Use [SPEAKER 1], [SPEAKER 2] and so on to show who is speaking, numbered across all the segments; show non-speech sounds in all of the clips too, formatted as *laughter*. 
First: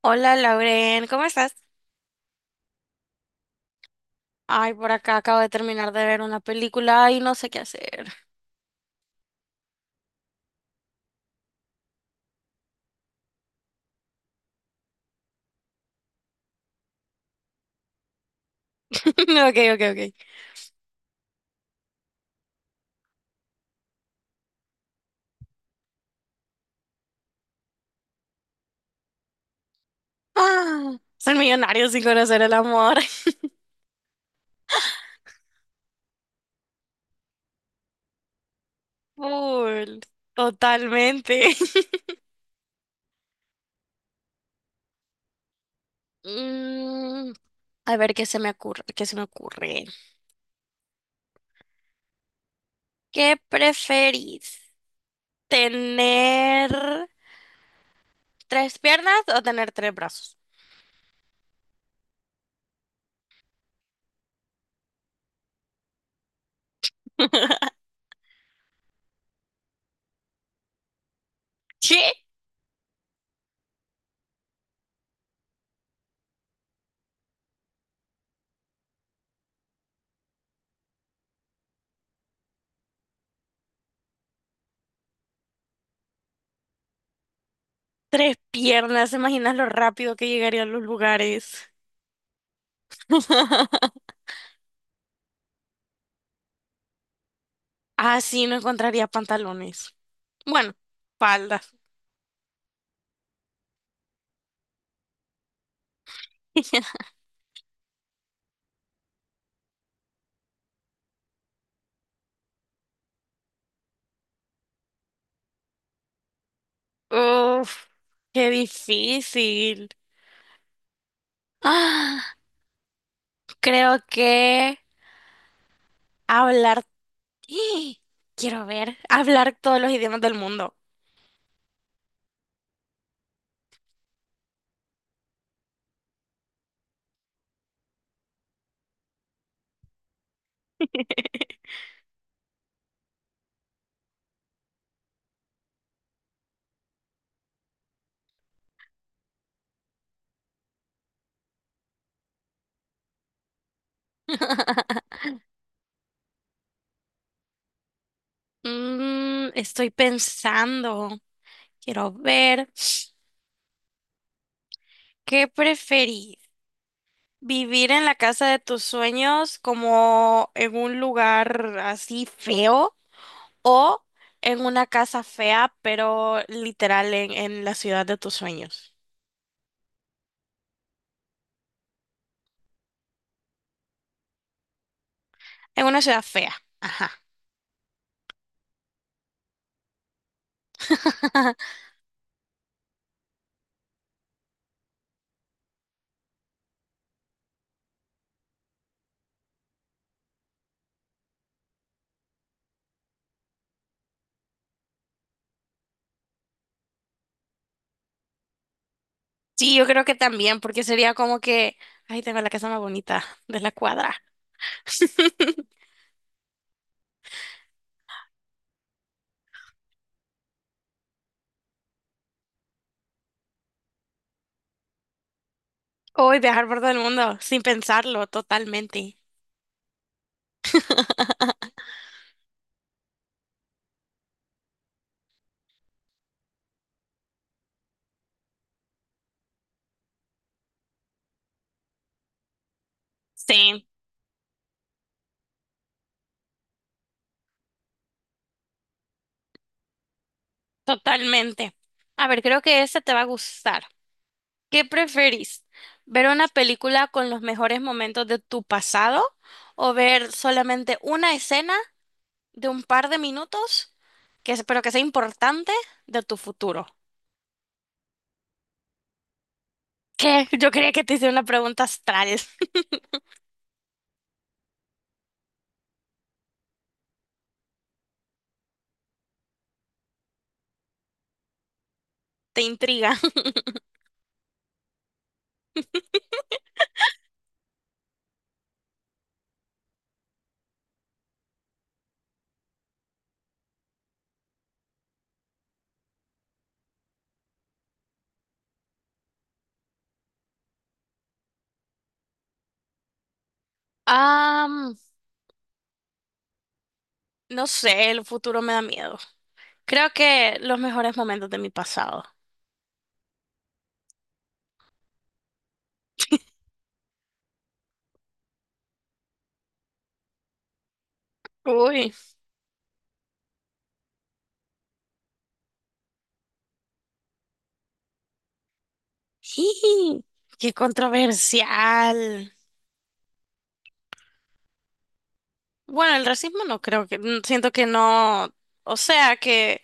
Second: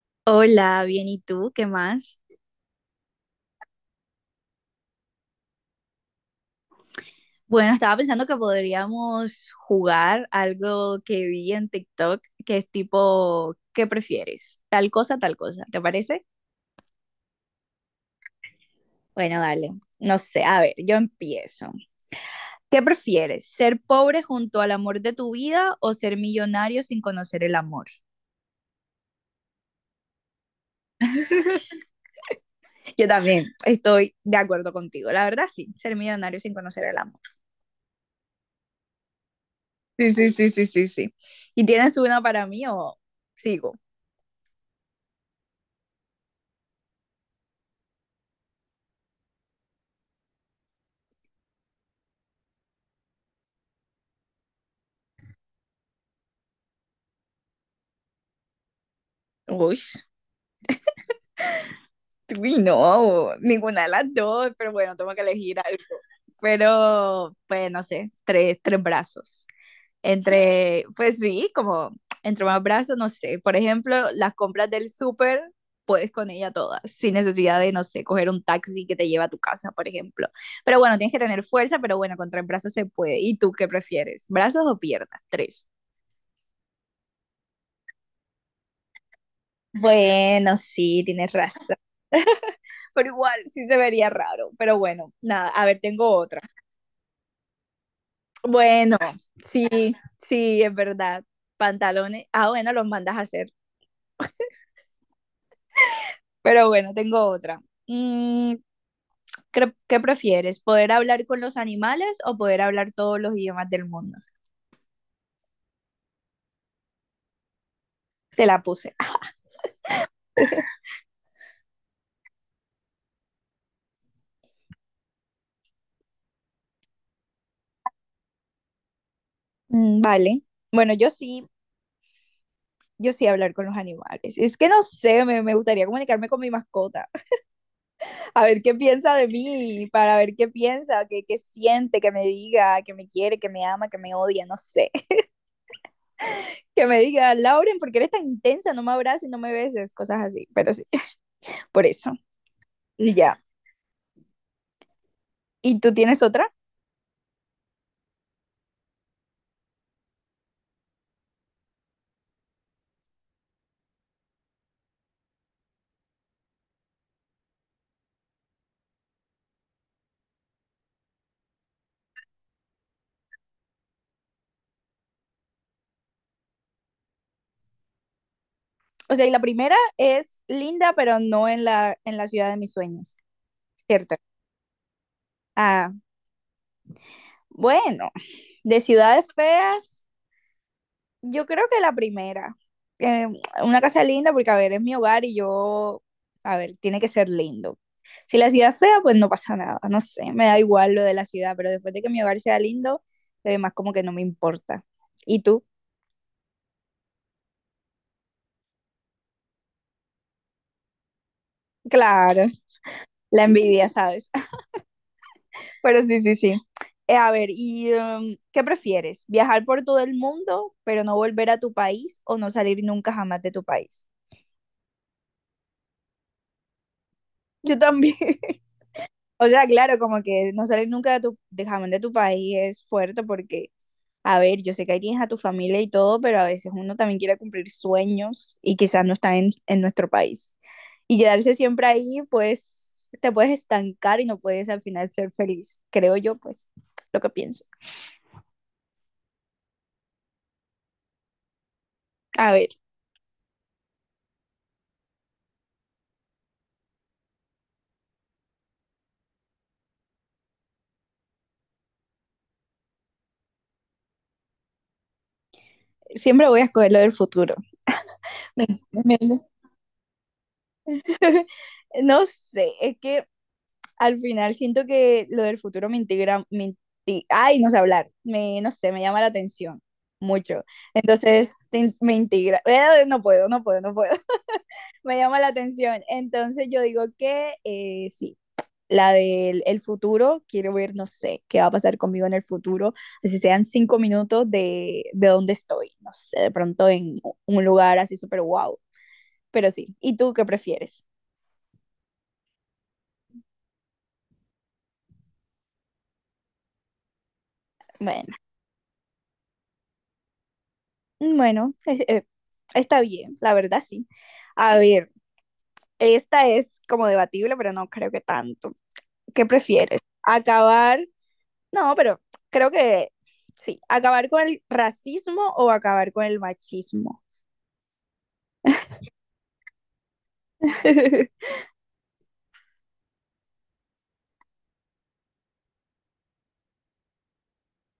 [SPEAKER 1] Hola Lauren, ¿cómo estás?
[SPEAKER 2] Hola, bien, ¿y tú? ¿Qué más?
[SPEAKER 1] Ay, por acá acabo de terminar de ver una película y no sé qué hacer.
[SPEAKER 2] Bueno, estaba pensando que podríamos jugar algo que vi en TikTok, que es tipo, ¿qué prefieres? Tal cosa, ¿te parece?
[SPEAKER 1] *laughs* Ok, ok, ok.
[SPEAKER 2] Bueno, dale. No sé, a ver, yo empiezo. ¿Qué prefieres? ¿Ser pobre junto al amor de tu vida o ser millonario sin conocer el amor?
[SPEAKER 1] Ah, ser millonario sin conocer el amor.
[SPEAKER 2] *laughs* Yo también estoy de acuerdo contigo, la verdad sí, ser millonario sin conocer el amor.
[SPEAKER 1] *laughs* Full, totalmente.
[SPEAKER 2] Sí,
[SPEAKER 1] *laughs*
[SPEAKER 2] sí, sí, sí, sí, sí. ¿Y tienes una para mí o sigo?
[SPEAKER 1] Mm, a ver qué se me ocurre, qué se me ocurre. ¿Qué preferís? ¿Tener tres piernas o tener tres brazos?
[SPEAKER 2] Uy. Uy, no, ninguna de las dos, pero bueno, tengo que elegir algo.
[SPEAKER 1] *laughs*
[SPEAKER 2] Pero, pues, no sé, tres brazos.
[SPEAKER 1] ¿Qué?
[SPEAKER 2] Entre, pues sí, como entre más brazos, no sé. Por ejemplo, las compras del súper, puedes con ella todas, sin necesidad de, no sé, coger un taxi que te lleva a tu casa, por ejemplo. Pero bueno, tienes que tener fuerza, pero bueno, con tres brazos se puede. ¿Y tú qué prefieres? ¿Brazos o piernas? Tres.
[SPEAKER 1] Tres piernas, ¿te imaginas lo rápido que llegaría a los lugares?
[SPEAKER 2] Bueno, sí, tienes razón.
[SPEAKER 1] *laughs*
[SPEAKER 2] Pero igual, sí se vería raro. Pero bueno, nada, a ver, tengo
[SPEAKER 1] Ah,
[SPEAKER 2] otra.
[SPEAKER 1] sí, no encontraría pantalones. Bueno,
[SPEAKER 2] Bueno,
[SPEAKER 1] falda.
[SPEAKER 2] sí, sí, es verdad. Pantalones. Ah, bueno, los mandas a hacer.
[SPEAKER 1] *laughs*
[SPEAKER 2] Pero bueno, tengo otra. Mm, ¿Qué prefieres? ¿Poder hablar con los animales o poder hablar todos los idiomas del mundo?
[SPEAKER 1] Uf, qué difícil.
[SPEAKER 2] Te la puse.
[SPEAKER 1] Ah, creo que hablar. *gasps* ¡Ih! Quiero ver, hablar todos los idiomas del mundo.
[SPEAKER 2] Mm, vale. Bueno, yo sí, yo sí hablar con los animales. Es que no sé, me gustaría comunicarme con mi mascota. *laughs* A ver qué piensa de mí, para ver qué piensa, qué siente, que me diga, que me quiere, que me ama, que me odia, no sé. Que me diga, Lauren, ¿por qué eres tan intensa? No me abraces, no me beses, cosas así, pero sí, *laughs* por eso. Y
[SPEAKER 1] *laughs*
[SPEAKER 2] ya. ¿Y tú tienes otra?
[SPEAKER 1] Estoy pensando, quiero ver, *gasps* ¿qué preferís? ¿Vivir en la casa de tus sueños como en un lugar así feo o en una casa fea, pero literal en la ciudad de tus sueños?
[SPEAKER 2] O sea, y la primera es linda, pero no en la ciudad de mis sueños,
[SPEAKER 1] En
[SPEAKER 2] ¿cierto?
[SPEAKER 1] una ciudad fea. Ajá.
[SPEAKER 2] Ah, bueno, de ciudades
[SPEAKER 1] *laughs*
[SPEAKER 2] feas, yo creo que la primera. Eh, una casa linda, porque a ver, es mi hogar y yo, a ver, tiene que ser lindo. Si la ciudad es fea, pues no pasa nada, no sé, me da igual lo de la ciudad, pero después de que mi hogar sea lindo, lo demás como que no me importa. ¿Y tú?
[SPEAKER 1] Sí, yo creo que también, porque sería como que, ay, tengo la casa más bonita de la cuadra.
[SPEAKER 2] Claro, la
[SPEAKER 1] *laughs*
[SPEAKER 2] envidia, ¿sabes? *laughs* Pero sí, sí, sí. A ver, ¿y qué prefieres? ¿Viajar por todo el mundo, pero no volver a tu país o no salir nunca jamás de tu país?
[SPEAKER 1] Hoy viajar por todo el mundo sin pensarlo totalmente.
[SPEAKER 2] Yo también. *laughs* O sea,
[SPEAKER 1] *laughs*
[SPEAKER 2] claro, como que no salir nunca de tu, de jamás de tu país es fuerte porque, a ver, yo sé que ahí tienes a tu familia y todo, pero a veces uno también quiere cumplir sueños y quizás no está en nuestro país. Y quedarse siempre
[SPEAKER 1] Sí,
[SPEAKER 2] ahí, pues te puedes estancar y no puedes al final ser feliz, creo yo, pues lo que pienso.
[SPEAKER 1] totalmente. A ver, creo que esta te va a gustar.
[SPEAKER 2] A ver,
[SPEAKER 1] ¿Qué preferís? ¿Ver una película con los mejores momentos de tu pasado o ver solamente una escena de un par de minutos, pero que sea importante, de tu futuro?
[SPEAKER 2] siempre voy a escoger lo del futuro.
[SPEAKER 1] ¿Qué? Yo quería que te
[SPEAKER 2] Tremendo.
[SPEAKER 1] hiciera una pregunta astral. *laughs*
[SPEAKER 2] *laughs* No sé, es que al final siento que lo del futuro me integra, ay, no sé hablar, no sé, me llama la atención mucho.
[SPEAKER 1] Te intriga.
[SPEAKER 2] Entonces
[SPEAKER 1] *laughs*
[SPEAKER 2] me integra, no puedo, no puedo, no puedo, *laughs* me llama la atención. Entonces yo digo que sí, la del el futuro, quiero ver, no sé, qué va a pasar conmigo en el futuro, así sean 5 minutos de dónde estoy, no sé, de pronto en un lugar así súper guau, pero sí. ¿Y tú qué prefieres?
[SPEAKER 1] Ah, no sé, el futuro me da miedo. Creo
[SPEAKER 2] Bueno,
[SPEAKER 1] que los mejores momentos de mi pasado.
[SPEAKER 2] bueno, está bien, la verdad sí. A ver, esta es como debatible, pero no creo que tanto. ¿Qué prefieres?
[SPEAKER 1] Uy,
[SPEAKER 2] ¿Acabar? No, pero creo que sí. ¿Acabar con el racismo o acabar con el machismo?
[SPEAKER 1] jiji, qué controversial.
[SPEAKER 2] *laughs*
[SPEAKER 1] Bueno, el racismo no creo que, siento que no, o sea, que,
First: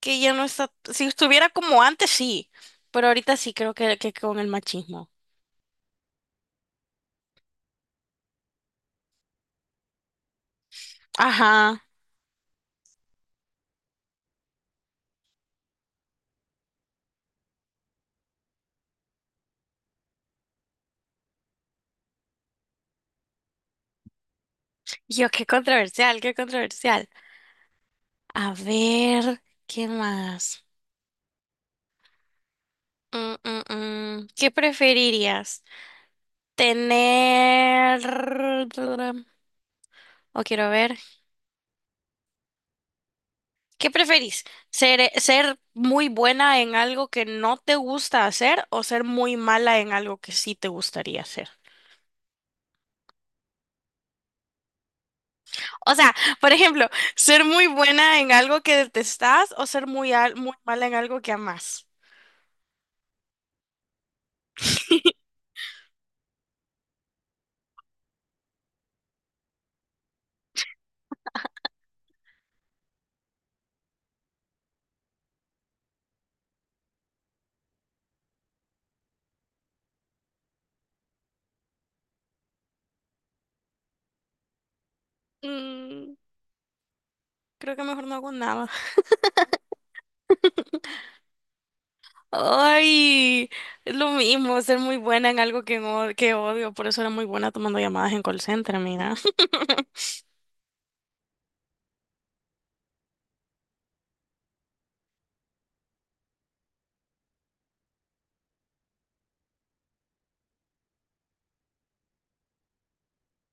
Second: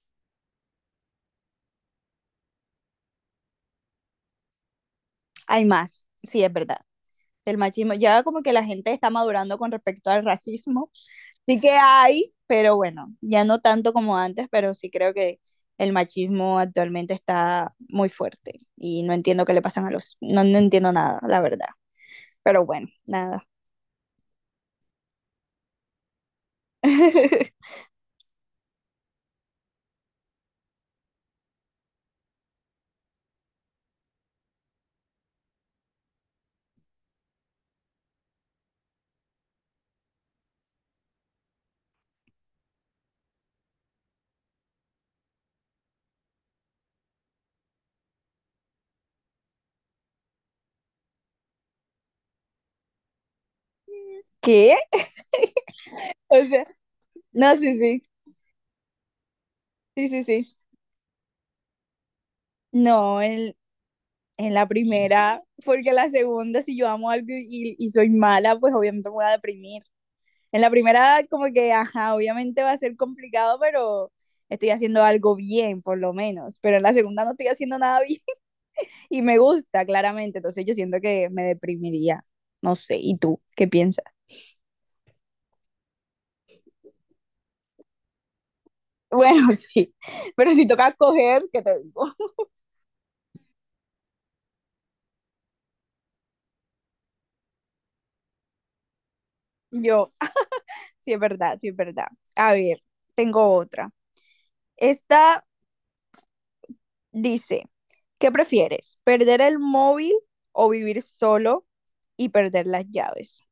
[SPEAKER 1] que ya no está, si estuviera como antes, sí, pero ahorita sí creo que con el machismo.
[SPEAKER 2] Hay más, sí, es verdad. El machismo, ya como que la gente está madurando con respecto al racismo. Sí que
[SPEAKER 1] Ajá.
[SPEAKER 2] hay, pero bueno, ya no tanto como antes, pero sí creo que el machismo actualmente está muy fuerte y no entiendo qué le pasan a los, no, no entiendo nada, la verdad. Pero bueno, nada.
[SPEAKER 1] Yo, qué controversial, qué controversial.
[SPEAKER 2] *laughs*
[SPEAKER 1] A ver, ¿qué más? Mm. ¿Qué preferirías? ¿Tener... O quiero ver. ¿Qué preferís? ¿Ser muy buena en algo que no te gusta hacer o ser muy mala en algo que sí te gustaría hacer?
[SPEAKER 2] ¿Qué?
[SPEAKER 1] O sea,
[SPEAKER 2] *laughs* O
[SPEAKER 1] por
[SPEAKER 2] sea,
[SPEAKER 1] ejemplo, ser
[SPEAKER 2] no,
[SPEAKER 1] muy
[SPEAKER 2] sí, sí,
[SPEAKER 1] buena en algo que detestás o ser
[SPEAKER 2] sí,
[SPEAKER 1] muy,
[SPEAKER 2] sí,
[SPEAKER 1] al- muy
[SPEAKER 2] sí.
[SPEAKER 1] mala en algo que amás.
[SPEAKER 2] No, en la
[SPEAKER 1] *laughs*
[SPEAKER 2] primera, porque la segunda, si yo amo algo y soy mala, pues obviamente me voy a deprimir. En la primera, como que, ajá, obviamente va a ser complicado, pero estoy haciendo algo bien, por lo menos. Pero en la segunda no estoy haciendo nada bien, *laughs* y me gusta, claramente. Entonces yo siento que me deprimiría. No sé, ¿y tú qué piensas?
[SPEAKER 1] Mm, Creo que mejor no hago nada.
[SPEAKER 2] Bueno, *laughs* sí, pero si toca coger, ¿qué te digo?
[SPEAKER 1] Ay, es lo mismo, ser muy buena en algo que, no- que odio, por eso era muy buena tomando llamadas en call center, mira. *laughs*
[SPEAKER 2] Yo, ah, sí es verdad, sí es verdad. A ver, tengo otra. Esta dice, ¿qué prefieres? ¿Perder el móvil o vivir solo y perder las llaves?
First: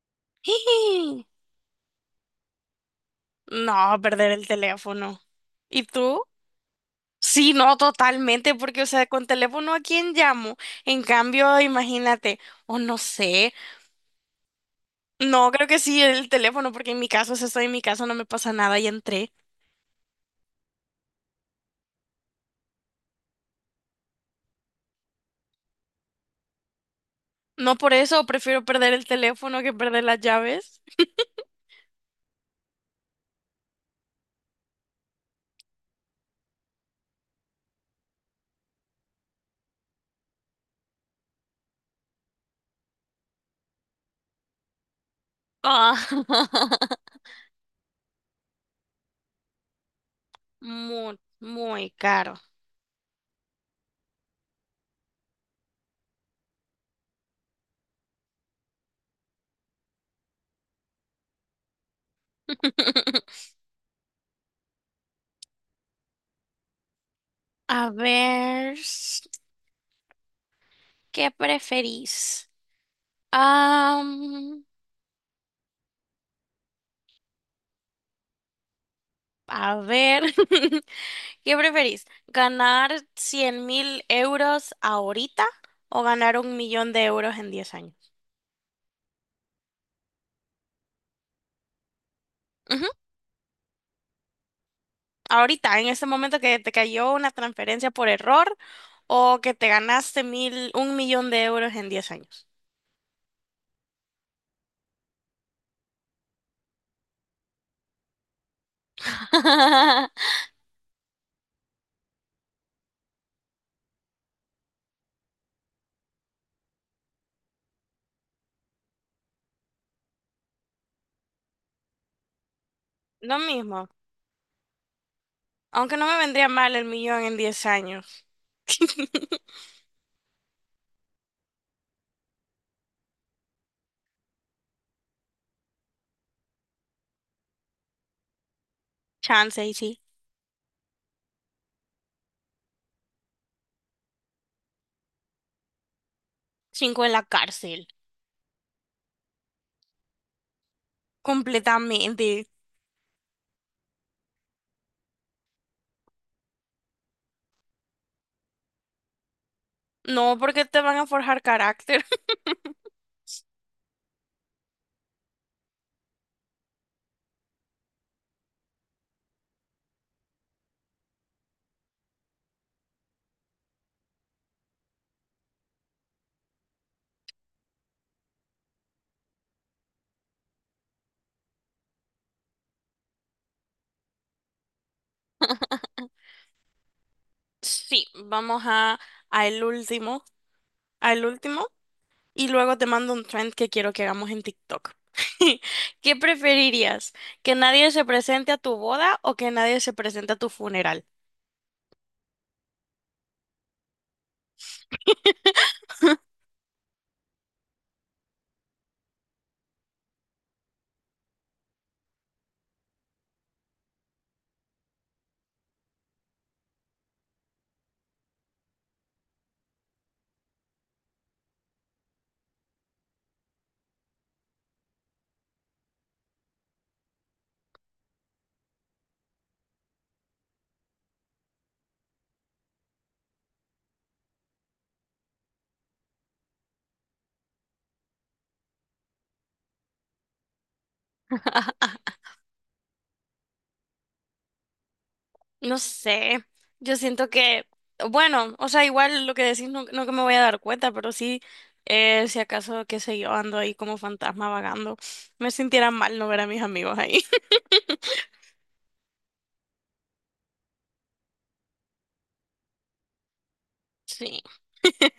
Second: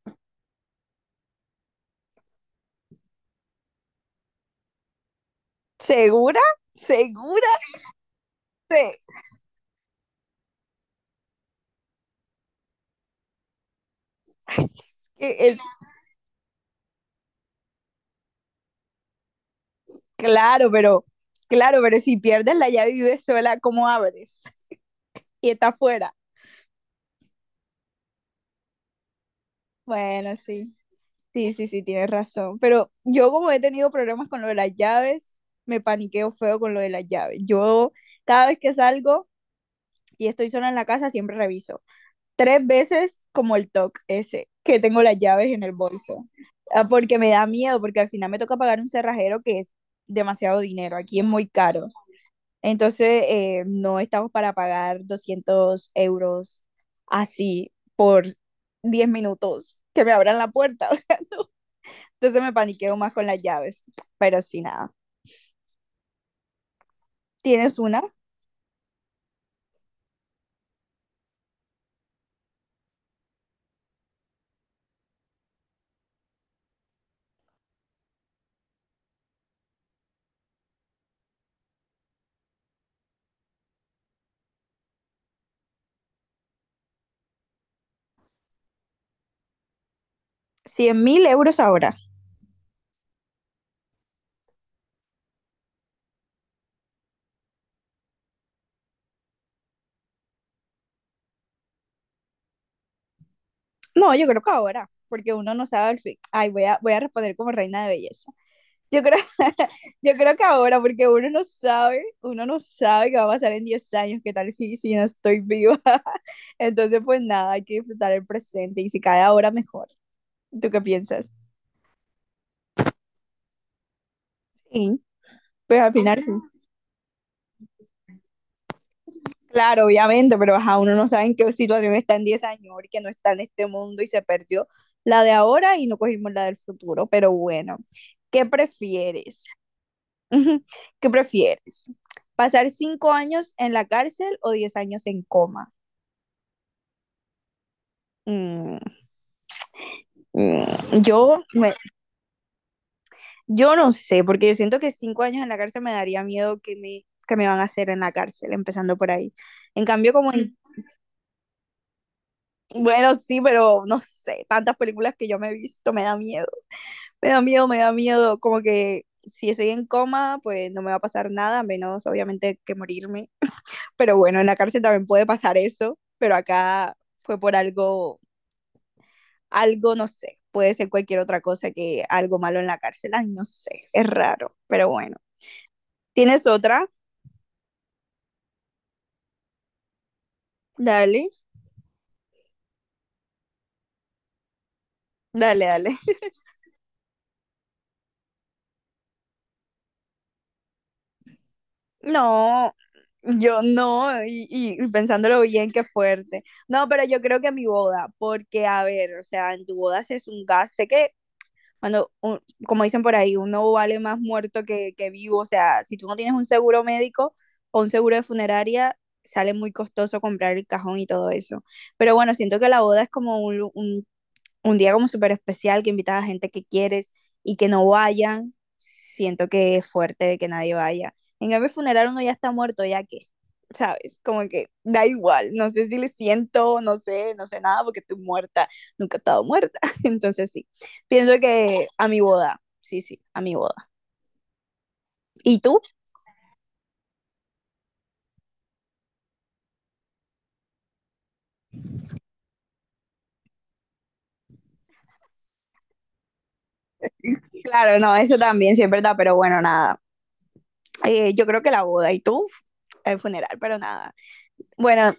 [SPEAKER 1] No, perder el teléfono. ¿Y tú?
[SPEAKER 2] ¿Segura? ¿Segura?
[SPEAKER 1] Sí, no, totalmente, porque, o
[SPEAKER 2] Sí.
[SPEAKER 1] sea, con teléfono a quién llamo. En cambio, imagínate, o no sé. No,
[SPEAKER 2] *laughs* Es,
[SPEAKER 1] creo que sí, el teléfono, porque en mi caso, si estoy en mi casa, no me pasa nada y entré.
[SPEAKER 2] claro, pero claro, pero si pierdes la llave y vives sola, ¿cómo abres? Y está afuera.
[SPEAKER 1] No por eso, prefiero perder el teléfono que perder las
[SPEAKER 2] Bueno, sí.
[SPEAKER 1] llaves. *laughs*
[SPEAKER 2] Sí, sí, sí, tienes razón. Pero yo como he tenido problemas con lo de las llaves, me paniqueo feo con lo de las llaves. Yo cada vez que salgo y estoy sola en la casa, siempre reviso. Tres veces como el TOC ese, que tengo las llaves en el
[SPEAKER 1] Ah,
[SPEAKER 2] bolso. Ah. Porque
[SPEAKER 1] *laughs*
[SPEAKER 2] me da miedo, porque al final me toca pagar un cerrajero que es demasiado dinero.
[SPEAKER 1] muy,
[SPEAKER 2] Aquí es muy caro.
[SPEAKER 1] muy caro.
[SPEAKER 2] Entonces, no estamos para pagar 200 euros así por 10 minutos que me abran la puerta. *laughs* Entonces me paniqueo más con
[SPEAKER 1] *laughs*
[SPEAKER 2] las llaves. Pero sí, nada. ¿Tienes
[SPEAKER 1] A
[SPEAKER 2] una?
[SPEAKER 1] ver, ¿qué preferís? Am, a ver, *laughs* ¿qué preferís? ¿Ganar 100.000 € ahorita o ganar un millón de euros en 10 años?
[SPEAKER 2] 100 000 euros ahora.
[SPEAKER 1] Ujú, ahorita, en este momento que te cayó una transferencia por error o que te ganaste un millón de euros en 10 años.
[SPEAKER 2] No, yo creo que ahora, porque uno no sabe el fin. Ay, voy a responder como reina de belleza. Yo creo, *laughs* yo
[SPEAKER 1] *laughs*
[SPEAKER 2] creo que ahora, porque uno no sabe qué va a pasar en 10 años, qué tal si, si no estoy viva. *laughs* Entonces, pues nada, hay que disfrutar el presente y si cae ahora, mejor. ¿Tú qué piensas?
[SPEAKER 1] Lo mismo,
[SPEAKER 2] Sí. Pues al
[SPEAKER 1] aunque no me
[SPEAKER 2] final, sí.
[SPEAKER 1] vendría mal el millón en 10 años.
[SPEAKER 2] Claro, obviamente, pero ajá, uno no sabe en qué situación está en 10 años, que no está en este mundo y se perdió la de ahora y no cogimos la del futuro. Pero bueno, ¿qué prefieres?
[SPEAKER 1] Chance y sí.
[SPEAKER 2] *laughs* Ujú. ¿Qué prefieres? ¿Pasar 5 años en la cárcel o 10 años en coma?
[SPEAKER 1] Cinco en la cárcel.
[SPEAKER 2] Mm, mm, yo, me,
[SPEAKER 1] Completamente.
[SPEAKER 2] yo no sé, porque yo siento que 5 años en la cárcel me daría miedo que me van a hacer en la cárcel, empezando por ahí. En cambio, como
[SPEAKER 1] No,
[SPEAKER 2] en,
[SPEAKER 1] porque te van a forjar carácter. *laughs*
[SPEAKER 2] bueno, sí, pero no sé, tantas películas que yo me he visto me da miedo. Me da miedo, me da miedo, como que si estoy en coma, pues no me va a pasar nada, menos obviamente que morirme. Pero bueno, en la cárcel también puede pasar eso, pero acá fue por algo, algo, no sé, puede ser cualquier otra cosa que algo malo en la cárcel, ay, no sé, es raro, pero bueno. ¿Tienes otra?
[SPEAKER 1] Sí, vamos a el último,
[SPEAKER 2] Dale,
[SPEAKER 1] al último, y luego te mando un trend que quiero que hagamos en TikTok. *laughs*
[SPEAKER 2] dale, dale.
[SPEAKER 1] ¿Qué preferirías? ¿Que nadie se presente a tu boda o que nadie se presente a tu funeral?
[SPEAKER 2] No, yo no, y pensándolo bien, qué
[SPEAKER 1] *laughs*
[SPEAKER 2] fuerte. No, pero yo creo que mi boda, porque a ver, o sea, en tu boda se es un gas, sé que cuando, como dicen por ahí, uno vale más muerto que vivo, o sea, si tú no tienes un seguro médico o un seguro de funeraria, sale muy costoso comprar el cajón y todo eso. Pero bueno, siento que la boda es como un, un día como súper especial, que invitas a gente que quieres y que no vayan, siento que es fuerte de que nadie vaya. En cambio, el funeral uno ya está muerto, ya que, ¿sabes? Como que da igual, no sé si le siento, no sé, no sé nada porque estoy muerta, nunca he estado muerta. *laughs* Entonces sí, pienso que a mi boda, sí, sí, a mi boda. ¿Y
[SPEAKER 1] No
[SPEAKER 2] tú?
[SPEAKER 1] sé, yo siento que, bueno, o sea, igual lo que decís no, no que me voy a dar cuenta, pero sí, si acaso, qué sé yo, ando ahí como fantasma vagando, me sintiera mal no ver a mis amigos ahí.
[SPEAKER 2] Claro, no, eso también, sí es verdad, pero bueno, nada. Yo creo que la boda y tú, el funeral, pero nada.
[SPEAKER 1] *laughs* Sí.
[SPEAKER 2] Bueno,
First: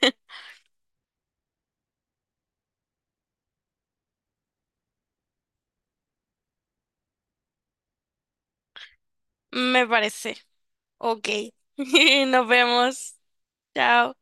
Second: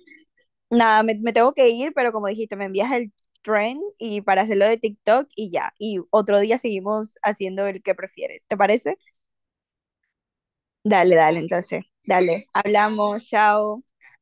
[SPEAKER 2] nada, me tengo que ir, pero como dijiste, me envías el trend y para hacerlo de TikTok y ya. Y otro día seguimos haciendo el que prefieres. ¿Te parece?
[SPEAKER 1] Me parece.
[SPEAKER 2] Dale,
[SPEAKER 1] Ok.
[SPEAKER 2] dale, entonces.
[SPEAKER 1] *laughs*
[SPEAKER 2] Dale.
[SPEAKER 1] Nos vemos.
[SPEAKER 2] Hablamos, chao.
[SPEAKER 1] Chao.